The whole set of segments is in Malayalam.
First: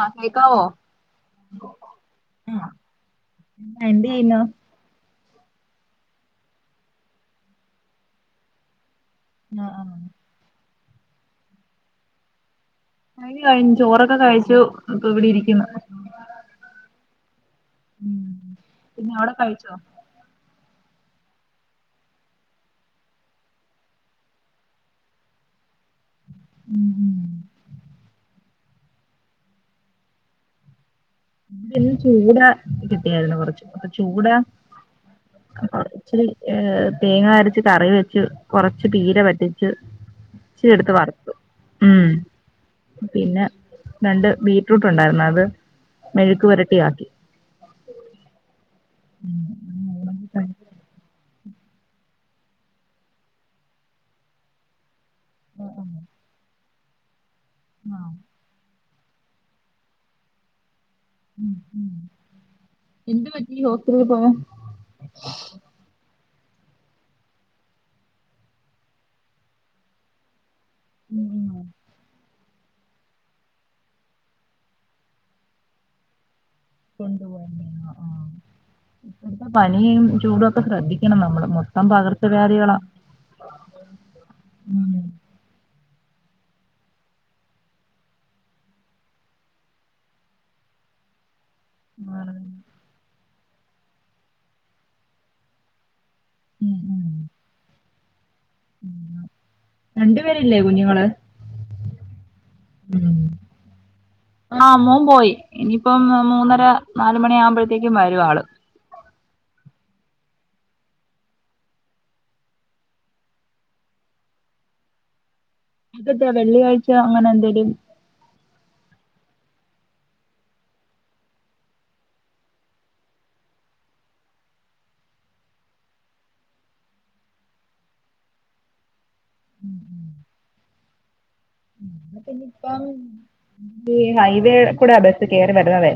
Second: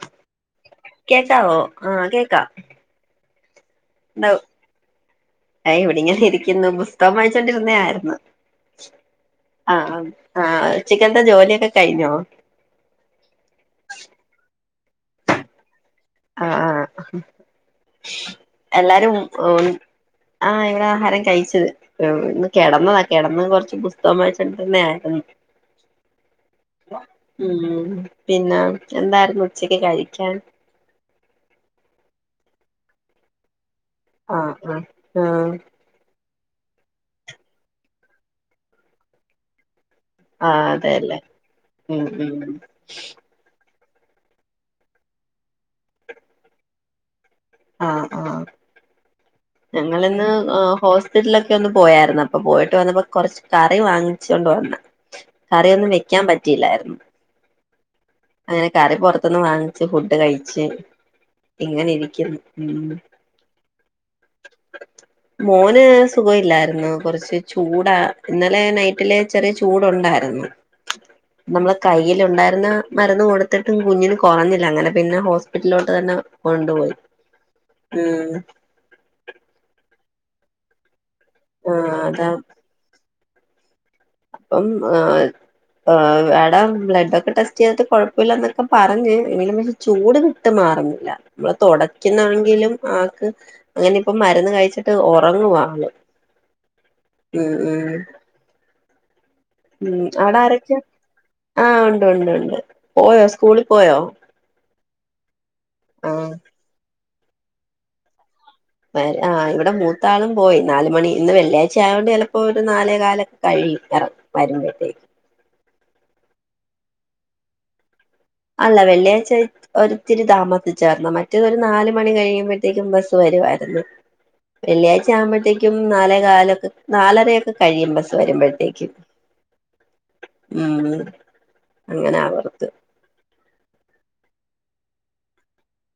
ആ കേക്കാവൊ കേക്കാവോ ആ കേക്ക. എന്തെയ്യുന്നു എ ഇവിടെങ്ങനെ ഇരിക്കുന്നു. പുസ്തകം വായ്ച്ചോണ്ടിര്ന്നേയായ്ര്ന്ന്. ആഹ് ആഹ് അഹ് അഹ് ആ ഉച്ചക്കത്തെ ജോലിയൊക്കെ കയ്ഞ്ഞോ കൈഞ് കയ്ഞ്ഞ് ചോറൊക്കെ കഴിച്ചു. ഇപ്പ ഇവിടെരിക്കുന്നു. അഹ് ആഹ് ഉം പിന്നെ എല്ലാരും അവിടെ കഴിച്ചോ ആഹ് ഇവടെ ആഹാരം കഴിച്ചു ഒന്ന് കെടന്നതാ കെടന്ന് കൊർച്ച് പുസ്തകം വായ്ചോണ്ടിര്ന്നെ ആര്ന്ന്. ഉം പിന്ന എന്താര്ന്നു ഉച്ചക്ക് കഴിക്കാൻ? ഇന്ന് ചൂടാ കിട്ട്യായിര്ന്നു കൊറച്ച് പ ചൂടാ ആഹ് ആഹ് ആഹ് ഇച്ചരി തേങ്ങാരച്ച് കറി വെച്ച് കൊറച്ച് പീര വറ്റിച്ച്. ആഹ് ഇച്ചിര്യെടുത്ത് അതെല്ലേ വർത്തു ഉം മ് ഉം പിന്ന രണ്ട് ബീറ്റ്റൂട്ട്ണ്ടാര്ന്നു അത് മെഴുക്ക്‌ വരട്ടിയാക്കി. ആഹ് ആഹ് ഉം. അങ്ങനെ ഞങ്ങളിന്ന് ഊണൊക്കെ കഴിച്ച്. ഹോസ്റ്റൽലൊ ന്ന് പോയാര്ന്ന് അപ്പ പോയിട്ട് വന്നപ്പൊ കൊറച്ച് കറി വാങ്ങിച്ചൊണ്ട് വന്ന്. ആ, കറിയൊന്നും വെക്കാൻ പറ്റില്ലാര്ന്നു. ആഹ് അങ്ങനെ കറി പൊർത്ത്ന്ന് വാങ്ങിച്ച് ഫുഡ് കഴിച്ച്. ഉം, ഉം. ഇങ്ങനിരിക്കുന്ന് ഉം എന്ത് പറ്റി ഹോസ്പിറ്റലിൽ പോവാൻ മോന് സുഖൊല്ലായ്ര്ന്നു കൊറച്ച് ചൂടാ ഇന്നലെ നൈറ്റില് ചെറ്യ ചൂടുണ്ടായ്ര്ന്ന്. ഉം ഉം. നമ്മളെ കയ്യിലുണ്ടായ്ര്ന്ന മരുന്ന് കൊടുത്തിട്ടും കുഞ്ഞിന് കൊറഞ്ഞില്ല അങ്ങന പിന്ന ഹോസ്പിറ്റല്ലോട്ട് തന്നെ കൊണ്ടുപോയി. കൊണ്ടുപോയിരുന്നു ആ ഉം ഇപ്പളത്ത പനീം ചൂടൊക്കെ ശ്രദ്ധിക്കണം നമ്മള്. ആ മൊത്തം പകർച അതാ വ്യാധികളാ അപ്പം ആൻ ആ് എടാ ബ്ലഡൊക്കെ ടെസ്റ്റെയ്ത്ട്ട് കൊഴപ്പല്ല ന്നൊക്കെ പറഞ്ഞ് എമിലും മി ചൂട് വിട്ട് മാറുന്നില്ല നമ്മളെ മാറ തൊടക്കുന്നാണെങ്കിലും ആക്ക് അങ്ങനിപ്പ മരുന്ന് കഴിച്ചിട്ട് ഒറങ്ങുവാ അവള് ഉം ഉം ഉം രണ്ടു പേരില്ലേ അവടാരൊക്ക കുഞ്ഞുങ്ങള് ആഹ് ഉണ്ട് ഉണ്ട് ഉണ്ട് പോയോ സ്കൂളിൽ പോയോ ആഹ് മോൻ പോയി ഇനിയിപ്പം ആഹ് മൂന്നര നാലുമണിയാകുമ്പോഴ്ത്തേക്കും വരും ആള് വരാ ഇവടെ മൂത്താളും പോയി നാല് മണി ഇന്ന് വെള്ളിയാഴ്ച ആയോണ്ട് ചെലപ്പോ ഒരു നാലേ കാലൊക്കെ കഴിയും എറ വരുമ്പഴ്ത്തേക്ക് അത ന്താ വെള്ളിയാഴ്ച അങ്ങനെ എന്തേങ്കിലും അല്ല വെള്ളിയാഴ്ചയ് ഒരിത്തിരി താമസിച്ചാർന്നു മറ്റേ ഒര് നാല് മണി കഴിയുമ്പഴ്ത്തേക്കും ബസ് വരുവായിരുന്നു വെള്ളിയാഴ്ച ആവുമ്പഴ്ത്തേക്കും നാലേ കാലൊക്കെ നാലരയൊക്കെ കഴിയും ബസ്സ് വരുമ്പഴ്ത്തേക്ക് ഉം അങ്ങനെ അവർക്ക് ഇപ്പം ഈ ഹൈവേ കുടെ ബസ്സ്‌കേറി വര്ന്നതെ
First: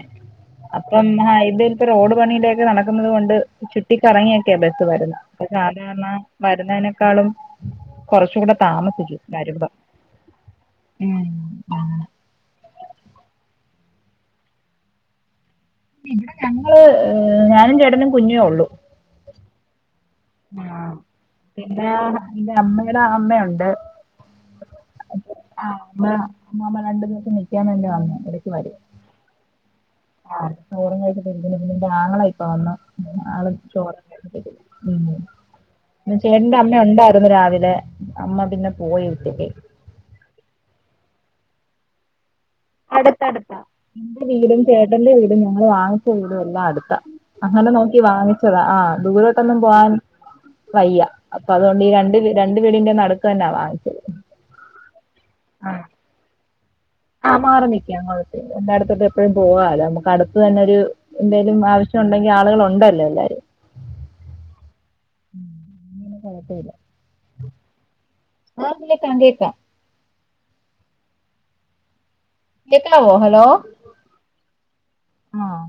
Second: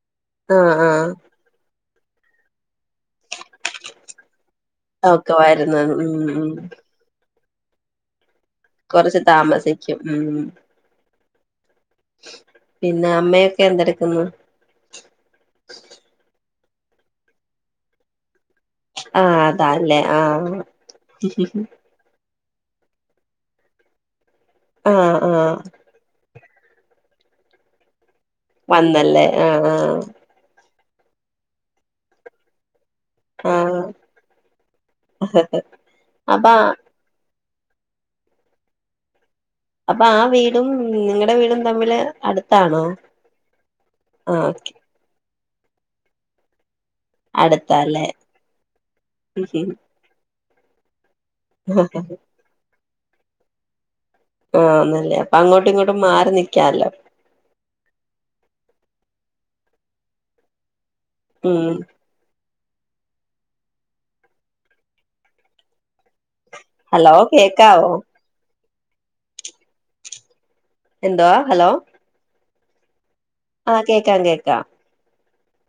ആഹ് ആഹ് ഇപ്പം ഹൈവേത്തെ റോഡ് പണീടെ ഒക്കെ നടക്കുന്നത് കൊണ്ട് ചുറ്റിക്കറങ്ങിയെ ക്കെ ബെസ്റ്റ് വരുന്ന ഒക്കെ വരുന്നത് അപ്പസാധാരണ ഉം ഉം വരുന്നേനെക്കാളും കൊർച്ച് കൂടെ താമ കൊറച്ച് താമസിക്കും ഉം ഉം പിന്നെ അമ്മയെക്കെ എന്തെടുക്കുന്നു ഇവിടെ ഞങ്ങള് ഞാനും ചേട്ടനും കുഞ്ഞേ ഒള്ളു ആഹ് അതാല്ലേ ആഹ് ഇന്റെ അമ്മയുടെ അമ്മയുണ്ട് ആഹ് ആഹ് ആ, അമ്മ അമ്മാമ്മ രണ്ടു ദിവസം നിൽക്കാൻ വേണ്ടി വന്ന [unintelligible] വന്നല്ലേ ആഹ് ആഹ് ആഹ് ചോറും കഴിചിട്ട് പിന്നെന്റെ ആങ്ങളയിപ്പം വന്ന ആള് ആഹ് ചോറ് അപ്പ ഉംചേട്ടന്റെ അമ്മ ഉണ്ടായിരുന്നു രാവിലെ അമ്മ പിന്നെ പോയി വീട്ട്ല് അപ്പൊ ആ വീടും നിങ്ങടെ വീടും തമ്മില് അടുത് അടുത്തടുത്താ ഇന്റെ വീടും ഓക്കെ ചേട്ടന്റെ വീടും ഞങ്ങൾ വാങ്ങിച്ച വീടും എല്ലാം അടുത്താ അങ്ങനെ നോക്കി അടുത്താല്ലേ വാങ്ങിച്ചതാ ആ ദൂരോട്ടൊന്നും പോവാൻ വയ്യ അപ്പൊ അതുകൊണ്ട് ഈ രണ്ട് രണ്ട് വീടിന്റെ നട്ക്ക് തന്നാ വാങ്ങിച്ചത് ആന്നല്ലേ അപ്പൊ അങ്ങോട്ടും ഇങ്ങോട്ടും മാറി നിക്കാലോ ആഹ് മാറി നിക്കാം കൊഴപ്പില്ല എന്നാ അടുത്തോട്ട് എപ്പോഴും പോവാലോ നമുക്ക് അടുത്ത് തന്നെ ഒരു എന്തേലും ഉം ആവശ്യം ഉണ്ടെങ്കി ആളുകള് ഉണ്ടല്ലോ ന്തയ് ഹലോ കേക്കാവോ ആഹ് കേക്കാം കേക്കാം എന്തോ ഹലോ കേക്കാവോ ഹലോ ആഹ് കേക്കാം കേക്കാം ആഹ്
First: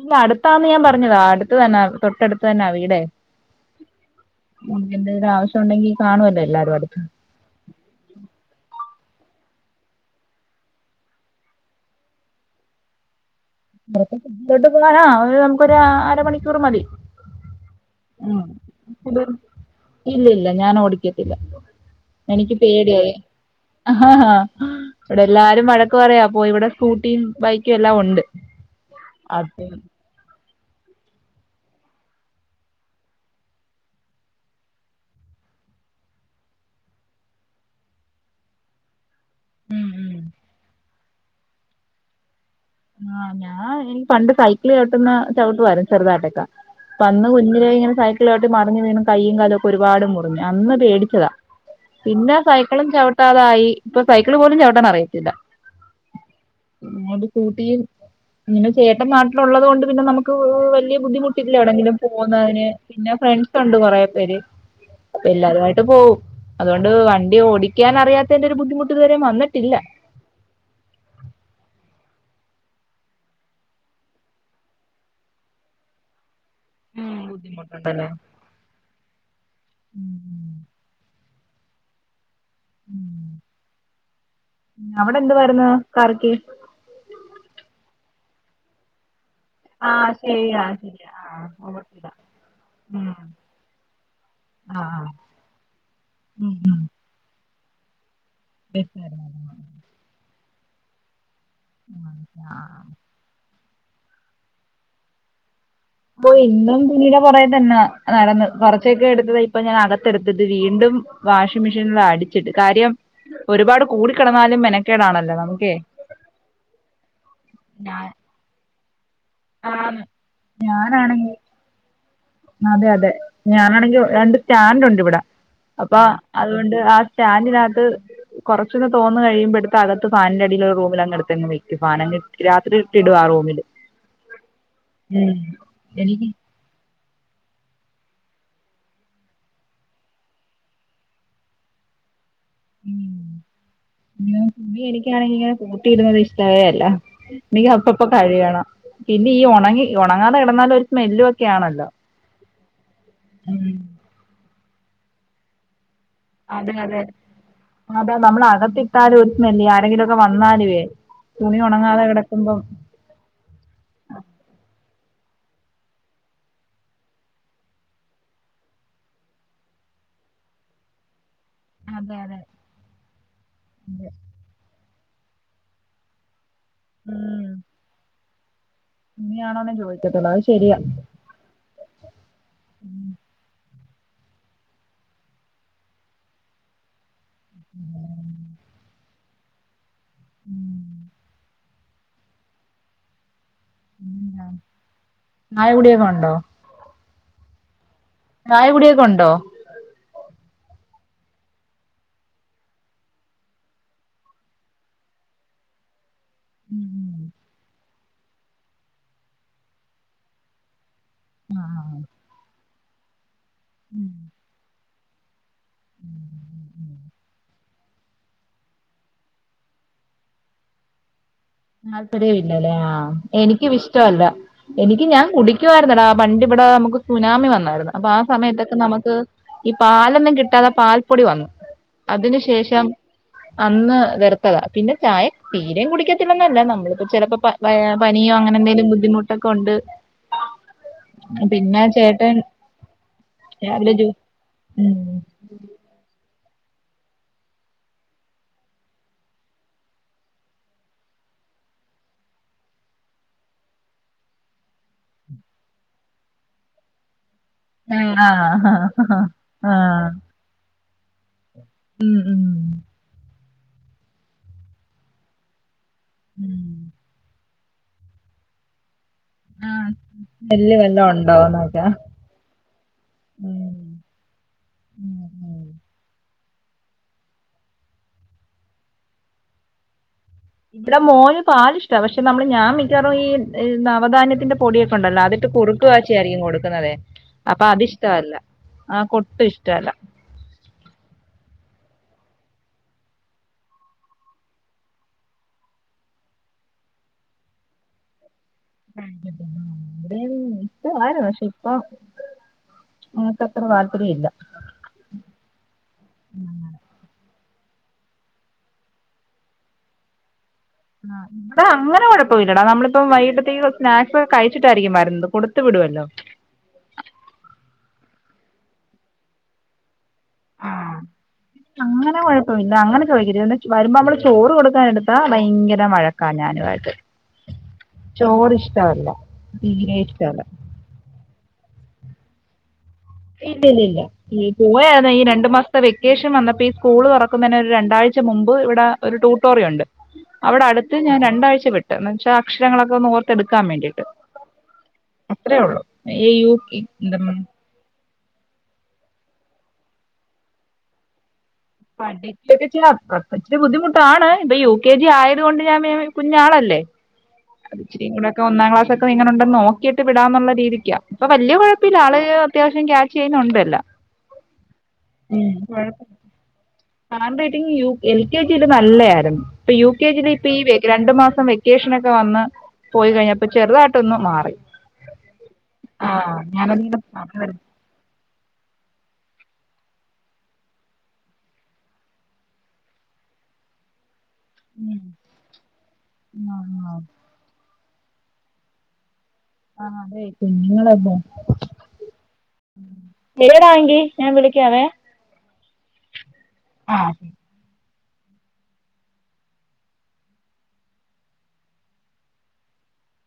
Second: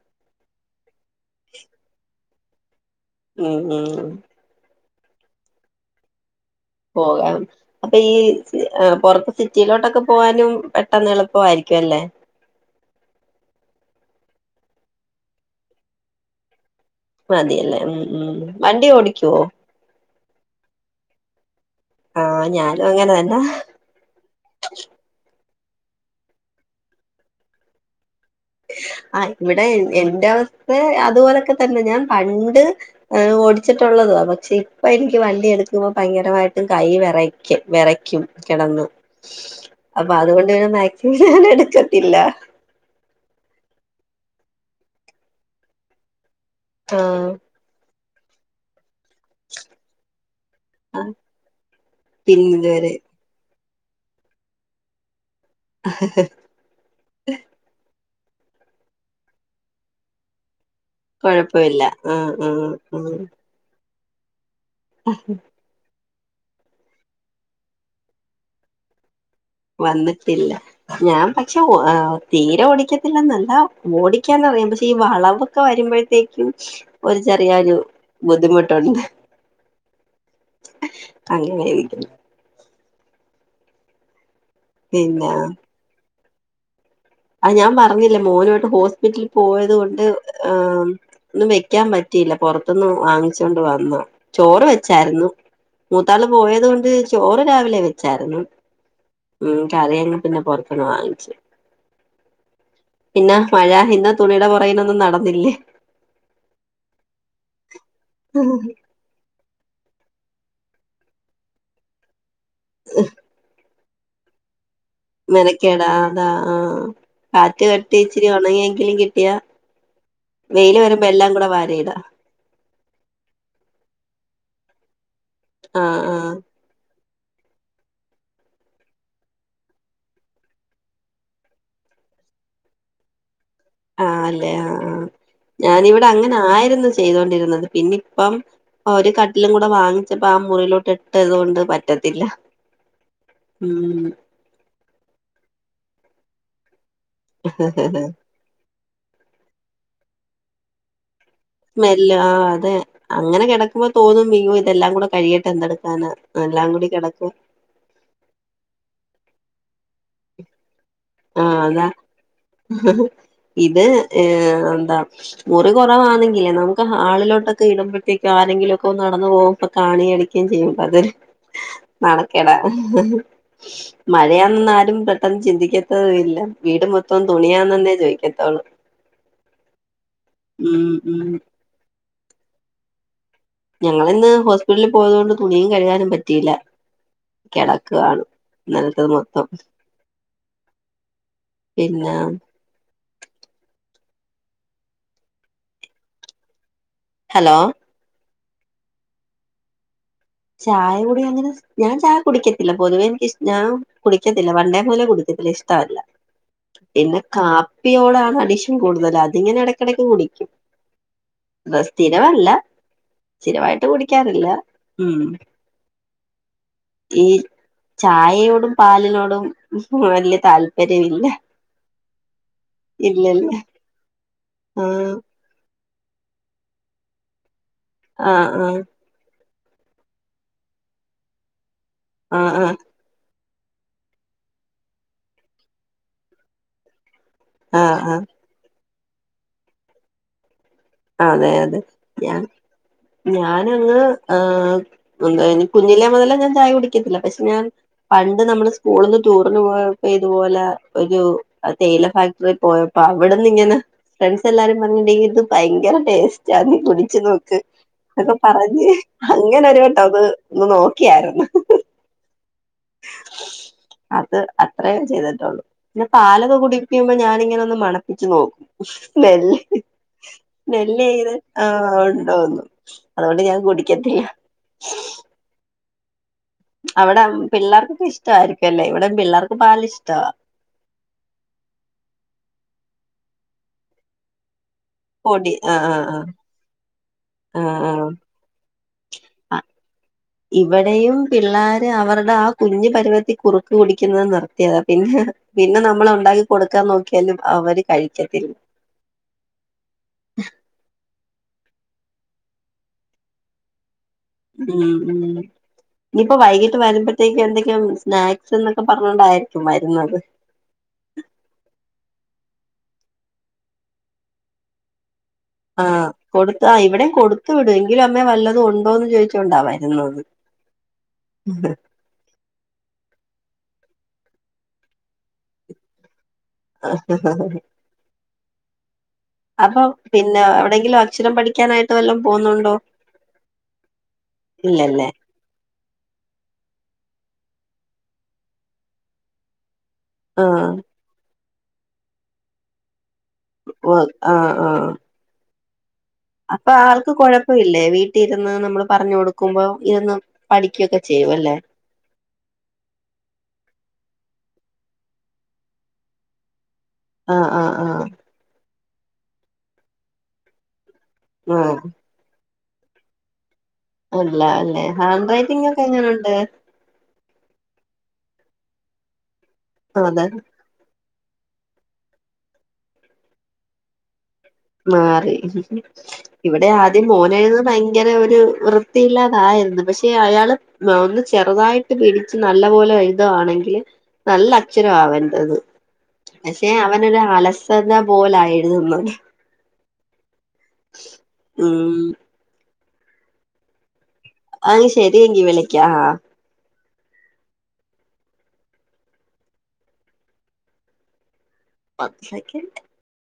ഇങ് അടുത്താന്ന് ഞാൻ പറഞ്ഞതാ അടുത്ത് തന്നെ തൊട്ടടുത്ത് തന്നെ വീടെ ഉം ഉം ഉം എനിക്ക് എന്തേലും ഒരു ആവശ്യം ഉണ്ടെങ്കി കാണുവല്ലോ എല്ലാരും അട് പോകാം അപ്പൊ ഈ എഹ് പൊ റത്ത് സിറ്റിയിലോട്ടൊക്കെ പോവാനും പെട്ടെന്ന് എളുപ്പവായിരിക്കും അല്ലേ ഇബടത്തെ സിറ്റിയിലോട്ട് പോകാന് ആഹ് ഒരു നമുക്കൊരു അരമണിക്കൂർ മതി മതിയല്ലേ ഉം ഉം വണ്ടി ഓടിക്കോ ഇല്ല ഇല്ല ഞാൻ ഓടിക്കത്തില്ല ആഹ് എനിക്ക് ഞാനും അങ്ങനെ പേടിയായേ തന്നെ ആഹ് ആഹ് ഇവിടെ എല്ലാരും വഴക്ക് പറയാ അപ്പൊ ഇവിടെ സ്കൂട്ടിയും ബൈക്കും എല്ലാം ഉണ്ട് ആഹ് ഇവിടെ അതെ എന്റെ അവസ്ഥേ അതുപോലൊക്കെതന്നെ ഞാൻ പണ്ട് എഹ് ഓടിച്ചിട്ടുള്ളതുവാ പക്ഷെ ഇപ്പ എനിക്ക് വണ്ടി എടുക്കുമ്പോ ഭയങ്കരമായിട്ട് കയ്യ് വെറയ്ക്കും വെറയ്ക്ക്യും കെടന്ന് ഉം അപ്പൊ ഉം അതുകൊണ്ട് പിന്നെ മാക്സിമം ഞാൻ എടുക്കത്തില്ല ആഹ് ഞാൻ എനിക്ക് പണ്ട് സൈക്ക്ള് ചവിട്ടുന്ന ചവുട്ടുവായിരന്നു ചെറുതായിട്ടൊക്കെ ആ അപ്പന്ന് കുഞ്ഞിലേ ഇങ്ങനെ സൈക്ക്ള് ചവുട്ടി മറിഞ്ഞ് വീണ് കയ്യും കാലും ഒക്കെ ഒരുപാട് മുറിഞ്ഞ് അന്ന് പേടിച്ചതാ പിന്നെ സൈക്കിളും ചവ് ട്ടാതായി ഇപ്പൊ സൈക്കിള് പോലും ചവിട്ടാൻ അറിയത്തില്ല ആ ഇതുങ്ങൊണ്ട് സ്കൂട്ടിയും ഇങ്ങനെ ചേട്ടൻ നാട്ടില് ഉള്ളത് കൊണ്ട് പിന്നെ നമുക്ക് വെല്യെ ബുദ്ധിമുട്ടില്ല കൊഴപ്പമില്ല എവിടെയെങ്കിലും ആ ആ പോകുന്നതിന് ആ പിന്നെ ഫ്രണ്ട്സ് സൊണ്ട് കൊറേ പേര് അപ്പ എല്ലാരുവായിട്ട് പോവും അതുകൊണ്ട് വണ്ടി ഓടിക്കൻ അറിയാത്തതിന്റെ ഒരു ബുദ്ധിമുട്ട് ഇതുവരെ മന്നിട്ടില്ല വന്ന്ട്ടില്ല ഞാൻ പക്ഷെ തീരെ ഓടിക്കത്തില്ലെന്നല്ല ഓടിക്കാനറിയാം പക്ഷെ ഈ വളവ് ഒക്കെ വരുമ്പഴത്തേക്ക്യും ഉം ഒരു ചെറിയ ആ ഒരു ബുദ്ധിമുട്ടുണ്ടല്ലേ ബുദ്ധിമുട്ടുണ്ട് അങ്ങനാ ഇരിക്ക്ന്ന് അവടെ പിന്നെ എന്തുവാര്ന്നു കറിക്ക് അഹ് ഞാൻ പറഞ്ഞില്ലേ മോന് ആയിട്ട് ഹോസ്പിറ്റല് പോയത് കൊണ്ട് ആഹ് എഹ് ശരിയാ മ് ശരിയാ ആഹ് ഒന്നും വെക്കാൻ ഓർത്തില്ല പറ്റിയില്ല പൊറത്ത്ന്ന് ഉം വാങ്ങിച്ചോണ്ട് വന്നു ചോറ് ആഹ് വെച്ചായിരുന്നു മൂത്താള് ഉം പോയത് ഉം കൊണ്ട് ചോറ് രാവിലെ വെച്ചായിരുന്നു ഉം കറി അങ്ങ് പിന്നെ പൊർത്ത്ന്ന് വാങ്ങിച്ച് ഉം ഉം ആഹ് ആഹ് ആഹ് ആഹ് പിന്നെഹ് മഴ ഇന്ന് തുണിയുടെ പൊറകിനൊന്നും നടന്നില്ലേ ഓഹ് ഇന്നും തുണിയുടെ പൊറകി തന്നാ നടന്ന് വറക് പച്ചയെക്കെ എടുത്ത് വെയ് ഇപ്പ ഞാൻ അകത്തെടുത്തിട്ട് വീണ്ടും വാഷിംഗ് മെഷീന്ല് അടി ച്ചിട്ട് കാര്യം ഒരുപാട് കൂടിക്കെടന്നാലും മെന മെനക്കേടാ ആഹ് അതാ ആഹ് കാറ്റ് കിട്ടി ഞാൻ ഇച്ചിരി ഒണങ്ങിയെങ്കിലും കിട്ടിയാ ആന്ന് വെയ്ല് വെരുമ്പൊ ഞാനാണെങ്കി എല്ലാം കൂടെ വാരി ഇടാ അതെ അതെ ഞാനാണെങ്കി രണ്ട് സ്റ്റാൻന്റ് ഉണ്ട് ഇവിടെ അപ്പൊ ആഹ് ആഹ് അത് ത്കൊണ്ട് ആ സ്റ്റാന്റിനകത്ത് കൊറച്ചൊന്ന് തോർന്ന് കഴിയുമ്പൊ എട്ത്ത് അകത്ത് ഫാനിന്റെ അടിയില് ഒര് റൂമിലങ്ങ് എട്ത്തങ്ങ് വെക്കും ഫാനങ്ങണ്ട് രാത്രി ഇട്ട് ഇടും ആ റൂമില് ആഹ് ല്ലേ ആഹ് ആഹ് ഞാനിവിടെ എനിക്ക് അങ്ങനെ ആയിരുന്നു ചെയ്തോണ്ടിരുന്നത് പിന്നി ഇപ്പം ആഹ് ഒരു കട്ടിലും കൂടെ വാങ്ങിച്ചപ്പോ ആ മുറിയിലോട്ട് ഇട്ടത്കൊണ്ട് പറ്റത്തില്ല ഉം ഉം പിന്നെ തുണിഎനിക്കാണെങ്കി ഇങ്ങനെ കൂട്ടിയിടുന്നത് ഇഷ്ടവേ അല്ല എനിക്ക് അപ്പപ്പ കഴ്കണം പിന്നെ ഈ ഉണങ്ങി ഉണങ്ങാതെ കിടന്നാലൽ ഒരു സ്മെല്ലുംക്കെയാണ് സ്മെല്ല് ആ അതെ അങ്ങനെ കിടക്കുമ്പോ തോന്നും മീ ഇതെല്ലാം കൂടെ കഴിയയിട്ട് എന്തെടുക്കാന് അതെ അതെ അതാ നമ്മള അകത്തി ഇട്ടാലും ഒരുത്തുന്നില്ലേ ആരെങ്കിലുംക്കെ വന്നാല വേ ആ തുണി അതാ ഉണങ്ങാതെ കിടക്കുമ്പം ഇത് ഏ എന്താ മുറി കുറവാണെങ്കിലേ നമുക്ക് ഹാളിലോട്ടൊക്കെ ഇടുമ്പോഴേക്കെ ആരെങ്കിലുമ ഒക്കെ നടന്നു പോകും ഇപ്പൊ കാണി കടിക്കയും ചെയ്യും അത് നണ അതെ അതെ കേടാ അതെ മഴയാെന്നാലും പെട്ടെന്ന് ചിന്തിക്ക ഇല്ല വീട് മൊത്തം തുണിയാന്നന്നേ ചോദിക്കാത്തള്ളൂ തുണിയാണോന്നൻ ചോദിക്കത്തുള്ളത് അത് ശരിയാ ഉം ഞങ്ങള ഇന്ന് ഹോസ്പിറ്റലിൽ പോയത കൊണ്ട് തുണിയും കഴുകാനും പറ്റിയില്ല കിടക്കാവണ് ഇന്നല്ലത്തത് മൊത്തം ഉം പിന്നെ ഉ ചായ കുടിയൊക്കെ ഉണ്ടോ ഹലോ ചായ കുടിയൊക്കെ ഉണ്ടോ ചായ കുടി അങ്ങനെ ഞാൻ ചായ കുടിക്കത്തില്ല പൊതുവേ എനക്ക് ഇഷ്ട കുടിക്കത്തില്ല പണ്ടേ മൂല കുടിക്കത്തില്ല ഇഷ്ടമല്ല പിന്നെ കാപ്പിയോടാണ് അടിശൻ കൂടുതൽ അതിങ്ങനെ ഇടക്കിടക്ക് കുടിക്കും ആ അത് ആ സ്ഥിരമല്ല സ്ഥിരമായിട്ട് കുടിക്കാറില്ല ഉം ഉം ഉം ഉം ഈ ചായയോടും പാലിനോടും വല്യ താല്പര്യമില്ല താല്പര്യ ഇല്ലല്ലേ ആഹ് ഇല്ലല്ല എനിക്കും ഇഷ്ടമല്ല എനിക്ക് ഞാൻ ആ കുടി ക്കുരുന്നല്ലോ ആഹ് പണ്ടിവിടെ നമുക്ക് സുനാമി വന്നായിരുന്നു അപ്പൊ ആ സമയത്തൊക്കെ നമുക്ക് ഈ പാലൊന്നും കിട്ടാതെ പാൽപ്പൊടി വന്നു അതിന് ആ ശേഷം ആ അന്ന് വെർത്തതാ പിന്നെ ചായ തീരം കുടിക്കത്തില്ലന്നല്ല നമ്മളിപ്പോ ചിലപ്പോ ആ ആ പനിയോ അങ്ങനെ എന്തെങ്കിലും ബുദ്ധിമുട്ടൊക്കെ ഉണ്ട് അതെ പിന്നെ അതെ ഞാൻ ആചേട്ടൻ ഞാനങ്ങ് എ കുഞ്ഞിലെ മുതലേ ഞാൻ ചായ കുടിക്കത്തില്ല പക്ഷെ ഞാൻ പണ്ട് നമ്മള് സ്കൂളിന്ന് ടൂറിന് പോയപ്പോ ഇതുപോലെ ഒരു തേയില ഫാക്ടറിൽ പോയപ്പോ അവിടെന്ന് ഇങ്ങനെ ഫ്രണ്ട്സ് എല്ലാരും പറഞ്ഞിട്ടണ്ടെങ്കിലും ഭയങ്കര ടേസ്റ്റ ആഹ് നീ കുടിച്ചു നോക്ക് ആഹ് അതൊക്കെ ആഹ് പറഞ്ഞ് ഇങ്ങനൊരു കേട്ടോ ആഹ് അത് ഒന്ന് നോക്കിയായിരുന്നു ഉം ഉം അത് അത്രയേ ചെയ്തിട്ടുള്ളു പിന്നെ പാലൊക്കെ ഉം കുടിക്കുമ്പോ ഞാാനിങ്ങനെ ഒന്ന് മണപ്പിച്ച് നോക്കും ആഹ് സ്മെല്ല് വല്ലോം സ്മെല്ലെ ഉണ്ടോന്നൊക്കെ ആഹ് ഉണ്ടോന്നു അതുകൊണ്ട് ഞാൻ ഉം കുടിക്കത്തില്ല ഉം ഉം അവിടെ പിള്ളേർക്കൊക്കെ ഇഷ്‌ടയിരിക്കും അല്ലേ ഇവിട പിള്ളേർക്ക് പാല് ഇഷ്ടമാ ഇവിടെ മോന് പാല് ഇഷ്ട പക്ഷെ നമ്മള് ഞാൻ മിക്കാറ ഈ നവധാന്യത്തിന്റെ പൊടിയൊക്കെണ്ടല്ലോ അതിട്ട് പൊടി ആഹ് കുറുക്കു കാച്ചി ആഹ് ആയിരിക്കും കൊടുക്കുന്നതെ അപ്പൊ ആഹ് ആഹ് അതിഷ്ടമല്ല ആഹ് കൊട്ടും ആഹ് ഇഷ്ടമല്ല ഇവിടെയും പിള്ളാര് അവരുടെ ആഹ് കുഞ്ഞ് പരുവത്തി കുറുക്ക് കുടിക്കുന്നത് നിർത്തിയതാ പിന്നെ പിന്നെ നമ്മൾ ഉണ്ടാക്കി കൊടുക്കാൻ നോക്കിയാലും അവര് കഴിക്കത്തില്ല ആഹ് ഉം ഇഷ്ടാവരിന്ന് പക്ഷേ ഇപ്പം ങ്ങക്കത്ര താല്പര്യം ഇല്ല. ഉം ഉം ഇനിയിപ്പോ വൈകിട്ട് വരുമ്പോഴത്തേക്ക് എന്തെങ്കി സ്നാക്സ് എന്നൊക്കെ പറഞ്ഞോണ്ടായിരിക്കും വരുന്നത്. ആഹ് ഡ അങ്ങനെ കൊഴപ്പല്ലടാ നമ്മളിപ്പം വൈകിട്ടത്തേക്ക് സ്നാക്സ് കഴിച്ചിട്ടായിരിക്കും വരുന്നത് കൊടു ആഹ് കൊടുത്ത് ആഹ് ഇവിടെയും കൊടുത്തു വിടും എങ്കിലും അമ്മേ വല്ലതും ഉണ്ടോ എന്ന് ചോയിച്ചോണ്ടാ വരുന്നത്. ആഹ് അങ്ങനെ കൊഴ ന്ന അങ്ങനൊക്കെ ചോദിക്കരു വരുമ്പോൾ നമ്മള് ചോറ് കൊടുക്കാനടുത്താ ഭയങ്കര വഴക്ക ക്കാ ഞാനുവായിട്ട് ചോറ് ഇഷ്ടവല്ല. അപ്പൊ പിന്നെ എവിടെങ്കിലും അക്ഷരം പഠിക്കാനായിട്ട് വല്ലോം പോന്നുണ്ടോ? ഇല്ല ഇല്ല ഇല്ല ഈ പോയാര്ന്നെ രണ്ടു മാസം ഇപ്പ വെക്കേഷൻ വന്നപ്പോ ഈ സ്കൂള് തൊറക്കുന്നതിന് ഒരു രണ്ടാഴ്ച മുമ്പ് ഇവിട ഒരു ട്യൂട്ടോറിയം ഒണ്ട് അവിടെ ആഹ് അടുത്ത് ഞാൻ രണ്ടാഴ്ച വിട്ടു എന്ന് വെച്ചാൽ അക്ഷരങ്ങളൊക്കെ ഒന്ന് ഓർത്ത് ത്തെടുക്കാൻ വ വേണ്ടിട്ട് ആഹ് ആഹ് അത്രേ ഒള്ളു ഈ യു ഇ ന്തം. ഇല്ലെ വീട്ടിരുന്ന് നമ്മള് പറഞ്ഞു കൊടുക്കുമ്പോ ഇരുന്ന് പഠിക്കുകൊക്കെ ചെയ്യുല്ലേ- പഠി ഇക്കെ ഇച്ചരി ബുദ്ധിമുട്ടാണ് ഇപ്പൊ യു കെ ജി ആയത് കൊണ്ട് ഞാന് കുഞ്ഞാളല്ലേ ആഹ് ആഹ് ആഹ് ഇച്ചിരി കൂടെ ഒക്കെ ഒന്നാം ക്ലാസ് ഒക്കെങ്ങനെ ഉണ്ടന്ന് നോക്കിയിട്ട് വിടാന്നുള്ള രീതിക്കാ. ഇപ്പൊ വല്യ ആഹ് കൊഴപ്പില്ല ആള് അത്യാവശ്യം ക്യാച്ച് ചെയ്യുന്നുണ്ടല്ലാം. അല്ല അല്ലെ ഹാൻഡ് റൈറ്റിംഗക്കെ എങ്ങനെയുണ്ട്? Handwriting U L K ജില് നല്ല ആരുന്നു ഇപ്പൊ യു കെ അതെ ജില് ഇപ്പ ഈ രണ്ട് മാസം വെക്കേഷനൊക്കെ വന്ന് പോയി കഴിഞ്ഞപ്പൊ ചെറുതായിട്ടൊന്ന് മാറി മാറി ആഹ് ഇവടെ ഞാനതിങ്ങനെ ആദ്യം പറഞ്ഞ് മോനാര്ന്ന് ഭയ ഭയങ്കര ഒരു വൃത്തിയില്ലാതായ്ര്ന്നു പക്ഷെ അയാള് ന്ന ഒന്ന് ചെറുതായിട്ട് പിടിച്ച് നല്ല പോലെ എഴുതാണെങ്കി നല്ല അക്ഷര അവൻ്റത് പക്ഷെ ആഹ് അവനൊരു അലസ ന്നാ പോലാ എഴുത് ന്നത്. ആഹ് അതെ കുഞ്ഞുങ്ങളല്ലേ ഉം [unintelligible] എവിടങ്കീ ആയ് ശെരിയെങ്കി വിളിക്കാ ആഹ്. ആഹ്. കൊർച്ചൊക്കേണ്ട്.